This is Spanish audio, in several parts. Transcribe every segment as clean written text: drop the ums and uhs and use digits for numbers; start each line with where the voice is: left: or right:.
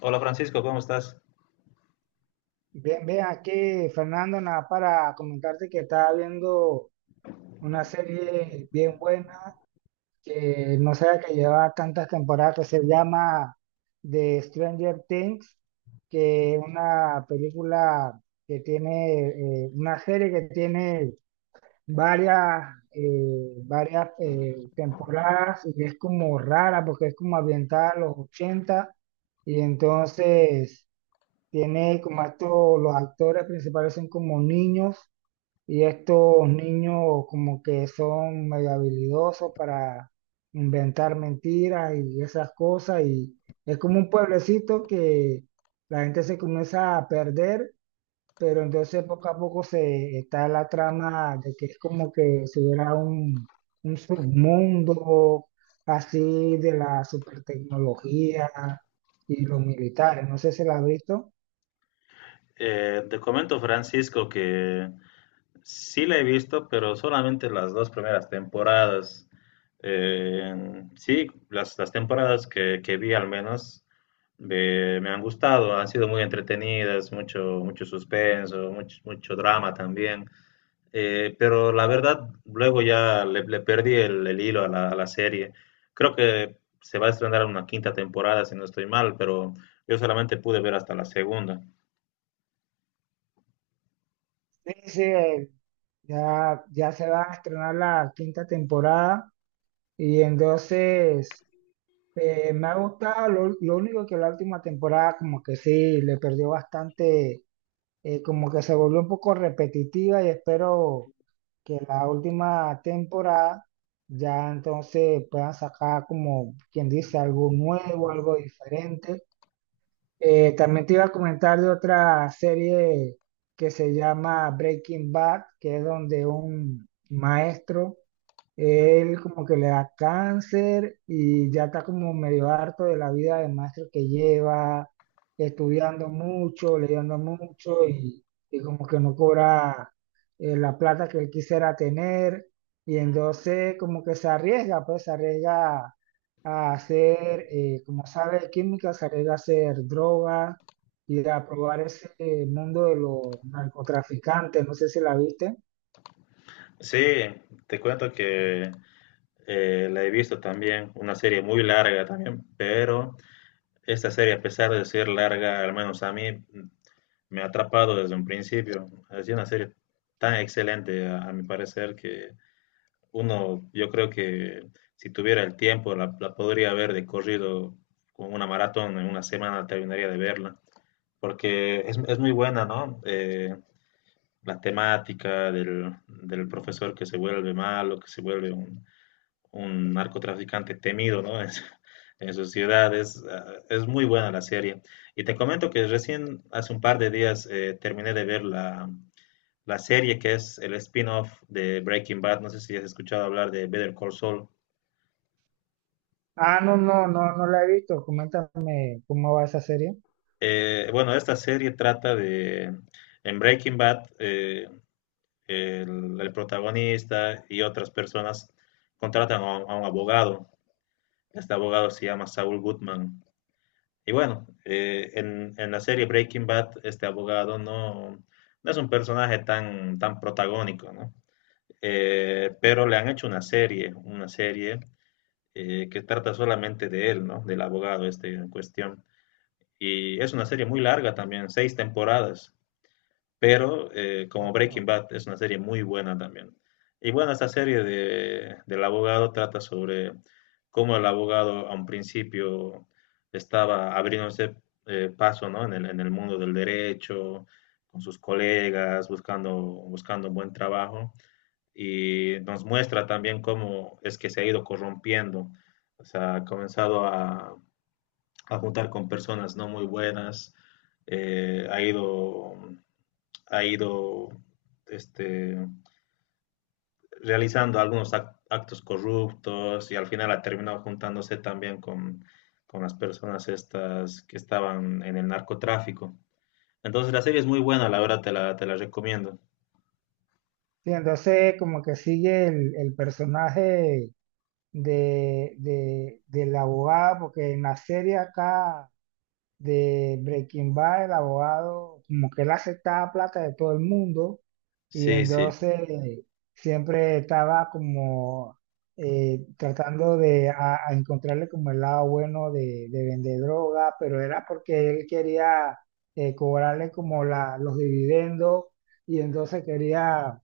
left: Hola Francisco, ¿cómo estás?
right: Bien, bien, aquí Fernando, nada para comentarte que estaba viendo una serie bien buena que no sabía que lleva tantas temporadas, que se llama The Stranger Things, que es una película que tiene, una serie que tiene varias, varias temporadas y es como rara porque es como ambientada a los 80 y entonces... Tiene como estos, los actores principales son como niños y estos niños como que son medio habilidosos para inventar mentiras y esas cosas y es como un pueblecito que la gente se comienza a perder, pero entonces poco a poco se está la trama de que es como que si hubiera un submundo así de la supertecnología y los militares, no sé si la has visto.
left: Te comento Francisco que sí la he visto, pero solamente las dos primeras temporadas. Sí, las temporadas que vi al menos me han gustado, han sido muy entretenidas, mucho suspenso, mucho drama también. Pero la verdad, luego ya le perdí el hilo a la serie. Creo que se va a estrenar una quinta temporada, si no estoy mal, pero yo solamente pude ver hasta la segunda.
right: Sí, sí, ya se va a estrenar la 5.ª temporada y entonces me ha gustado, lo único que la última temporada como que sí, le perdió bastante, como que se volvió un poco repetitiva y espero que la última temporada ya entonces puedan sacar como quien dice algo nuevo, algo diferente. También te iba a comentar de otra serie que se llama Breaking Bad, que es donde un maestro, él como que le da cáncer y ya está como medio harto de la vida de maestro que lleva, estudiando mucho, leyendo mucho y como que no cobra la plata que él quisiera tener y entonces como que se arriesga, pues se arriesga a hacer, como sabe de química, salir a hacer droga, ir a probar ese mundo de los narcotraficantes, no sé si la viste.
left: Sí, te cuento que la he visto también, una serie muy larga también, pero esta serie, a pesar de ser larga, al menos a mí, me ha atrapado desde un principio. Es una serie tan excelente, a mi parecer, que yo creo que si tuviera el tiempo, la podría ver de corrido con una maratón en una semana, terminaría de verla, porque es muy buena, ¿no? La temática del profesor que se vuelve malo, que se vuelve un narcotraficante temido, ¿no? En su ciudad. Muy buena la serie. Y te comento que recién, hace un par de días, terminé de ver la serie que es el spin-off de Breaking Bad. No sé si has escuchado hablar de Better Call Saul.
right: Ah, no, no, no, no la he visto, coméntame cómo va esa serie.
left: Bueno, esta serie trata de, en Breaking Bad, el protagonista y otras personas contratan a un abogado. Este abogado se llama Saul Goodman. Y bueno, en la serie Breaking Bad, este abogado no es un personaje tan protagónico, ¿no? Pero le han hecho una serie, que trata solamente de él, ¿no? Del abogado este en cuestión. Y es una serie muy larga también, seis temporadas, pero como Breaking
right: Wow.
left: Bad es una serie muy buena también. Y bueno, esta serie del abogado trata sobre cómo el abogado a un principio estaba abriéndose paso, ¿no?, en el mundo del derecho, con sus colegas, buscando buen trabajo. Y nos muestra también cómo es que se ha ido corrompiendo. O sea, ha comenzado a juntar con personas no muy buenas, eh, ha ido ha ido este, realizando algunos actos corruptos y al final ha terminado juntándose también con las personas estas que estaban en el narcotráfico. Entonces la serie es muy buena, la verdad te la recomiendo.
right: Sí, entonces como que sigue el personaje del abogado, porque en la serie acá de Breaking Bad, el abogado, como que él aceptaba plata de todo el mundo y
left: Sí, sí,
right: entonces siempre estaba como tratando de a encontrarle como el lado bueno de vender droga, pero era porque él quería cobrarle como la, los dividendos y entonces quería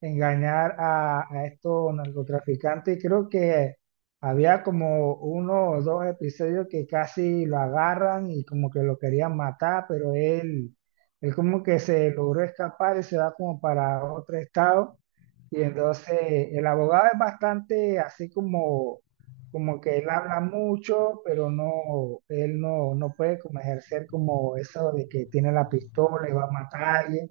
right: engañar a estos narcotraficantes. Creo que había como uno o dos episodios que casi lo agarran y como que lo querían matar, pero él como que se logró escapar y se va como para otro estado. Y entonces el abogado es bastante así como, como que él habla mucho, pero no, él no, no puede como ejercer como eso de que tiene la pistola y va a matar a alguien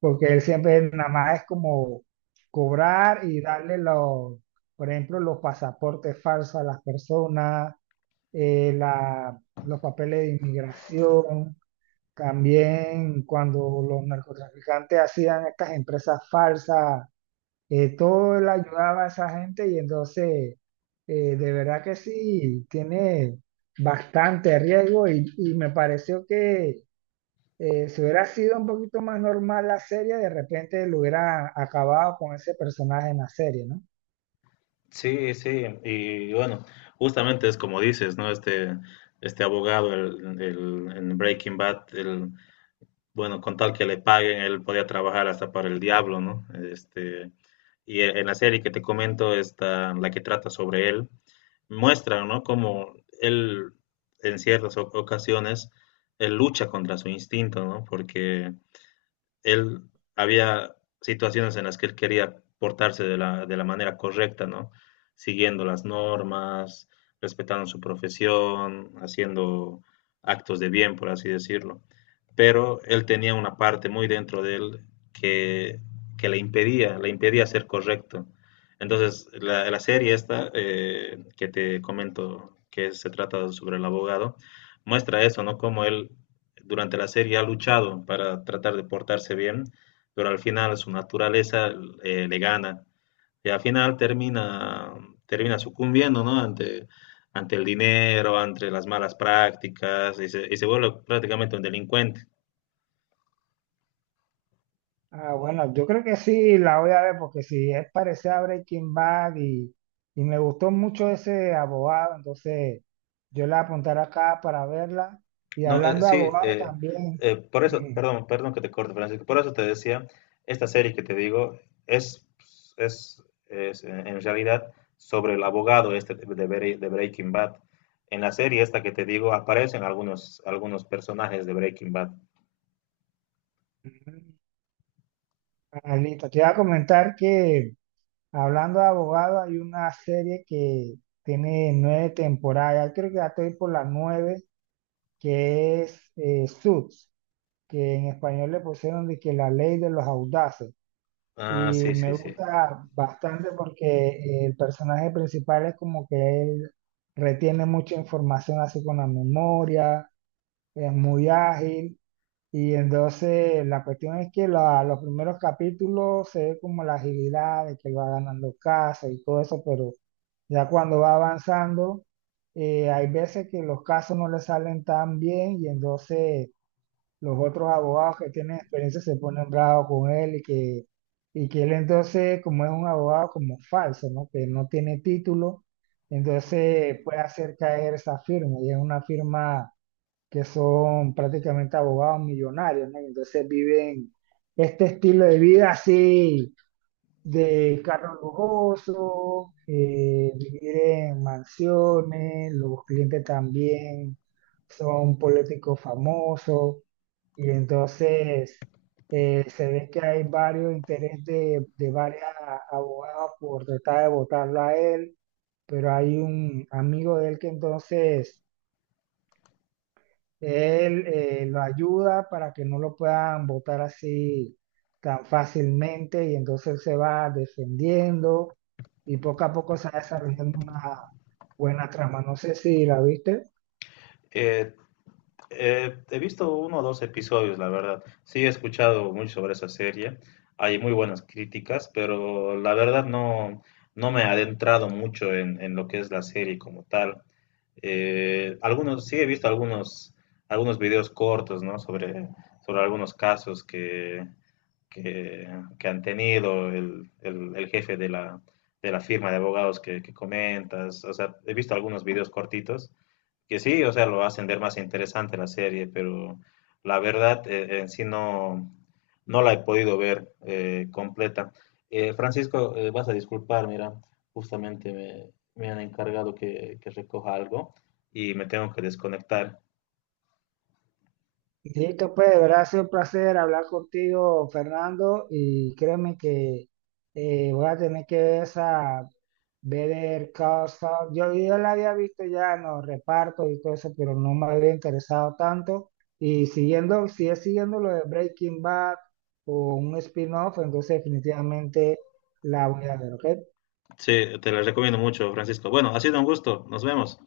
right: porque él siempre nada más es como cobrar y darle los, por ejemplo, los pasaportes falsos a las personas, los papeles de inmigración, también cuando los narcotraficantes hacían estas empresas falsas, todo él ayudaba a esa gente y entonces, de verdad que sí, tiene bastante riesgo y me pareció que si hubiera sido un poquito más normal la serie, de repente lo hubiera acabado con ese personaje en la serie, ¿no?
left: sí, sí. Y bueno, justamente es como dices, ¿no? Este abogado en Breaking Bad, bueno, con tal que le paguen, él podía trabajar hasta para el diablo, ¿no? Y en la serie que te comento, esta, la que trata sobre él, muestra, ¿no?, cómo él, en ciertas ocasiones, él lucha contra su instinto, ¿no? Porque él había situaciones en las que él quería portarse de la manera correcta, ¿no? Siguiendo las normas, respetando su profesión, haciendo actos de bien, por así decirlo. Pero él tenía una parte muy dentro de él que, que le impedía ser correcto. Entonces, la serie esta, que te comento que se trata sobre el abogado, muestra eso, ¿no?, cómo él durante la serie ha luchado para tratar de portarse bien, pero al final su naturaleza le gana y al final termina sucumbiendo, ¿no?, ante el dinero, ante las malas prácticas y se vuelve prácticamente un delincuente.
right: Ah, bueno, yo creo que sí la voy a ver porque si es parecida a Breaking Bad y me gustó mucho ese abogado, entonces yo la apuntaré acá para verla. Y
left: No,
right: hablando de
left: sí,
right: abogados también,
left: por eso,
right: ujú,
left: perdón que te corte, Francisco, por eso te decía, esta serie que te digo es, es, es en realidad sobre el abogado este de Breaking Bad. En la serie esta que te digo aparecen algunos personajes de Breaking Bad.
right: ujú, ah, listo, te iba a comentar que hablando de abogados hay una serie que tiene 9 temporadas, creo que ya estoy por las 9, que es Suits, que en español le pusieron de que la ley de los audaces.
left: Ah,
right: Y
left: sí,
right: me
left: sí, sí.
right: gusta bastante porque el personaje principal es como que él retiene mucha información así con la memoria, es muy ágil. Y entonces la cuestión es que los primeros capítulos se ve como la agilidad de que va ganando casos y todo eso, pero ya cuando va avanzando, hay veces que los casos no le salen tan bien y entonces los otros abogados que tienen experiencia se ponen bravos con él y que él entonces, como es un abogado como falso, ¿no? Que no tiene título, entonces puede hacer caer esa firma y es una firma que son prácticamente abogados millonarios, ¿no? Y entonces viven este estilo de vida así de carros lujosos, vivir en mansiones, los clientes también son políticos famosos y entonces se ve que hay varios intereses de varias abogadas por tratar de votarlo a él, pero hay un amigo de él que entonces él lo ayuda para que no lo puedan botar así tan fácilmente y entonces él se va defendiendo y poco a poco se va desarrollando una buena trama. No sé si la viste.
left: Eh, he visto uno o dos episodios, la verdad. Sí, he escuchado mucho sobre esa serie. Hay muy buenas críticas, pero la verdad no me he adentrado mucho en lo que es la serie como tal. Sí he visto algunos videos cortos, ¿no?, sobre algunos casos que, que han tenido el jefe de la firma de abogados que comentas. O sea, he visto algunos videos cortitos que sí, o sea, lo va a hacer más interesante la serie, pero la verdad en sí no la he podido ver completa. Francisco, vas a disculpar, mira, justamente me han encargado que recoja algo y me tengo que desconectar.
right: Listo, pues, de verdad ha sido un placer hablar contigo, Fernando, y créeme que voy a tener que ver esa Better Call Saul. Yo la había visto ya en los repartos y todo eso, pero no me había interesado tanto. Y siguiendo, si es siguiendo lo de Breaking Bad o un spin-off, entonces definitivamente la voy a ver, ¿ok?
left: Sí, te la recomiendo mucho, Francisco. Bueno, ha sido un gusto, nos vemos.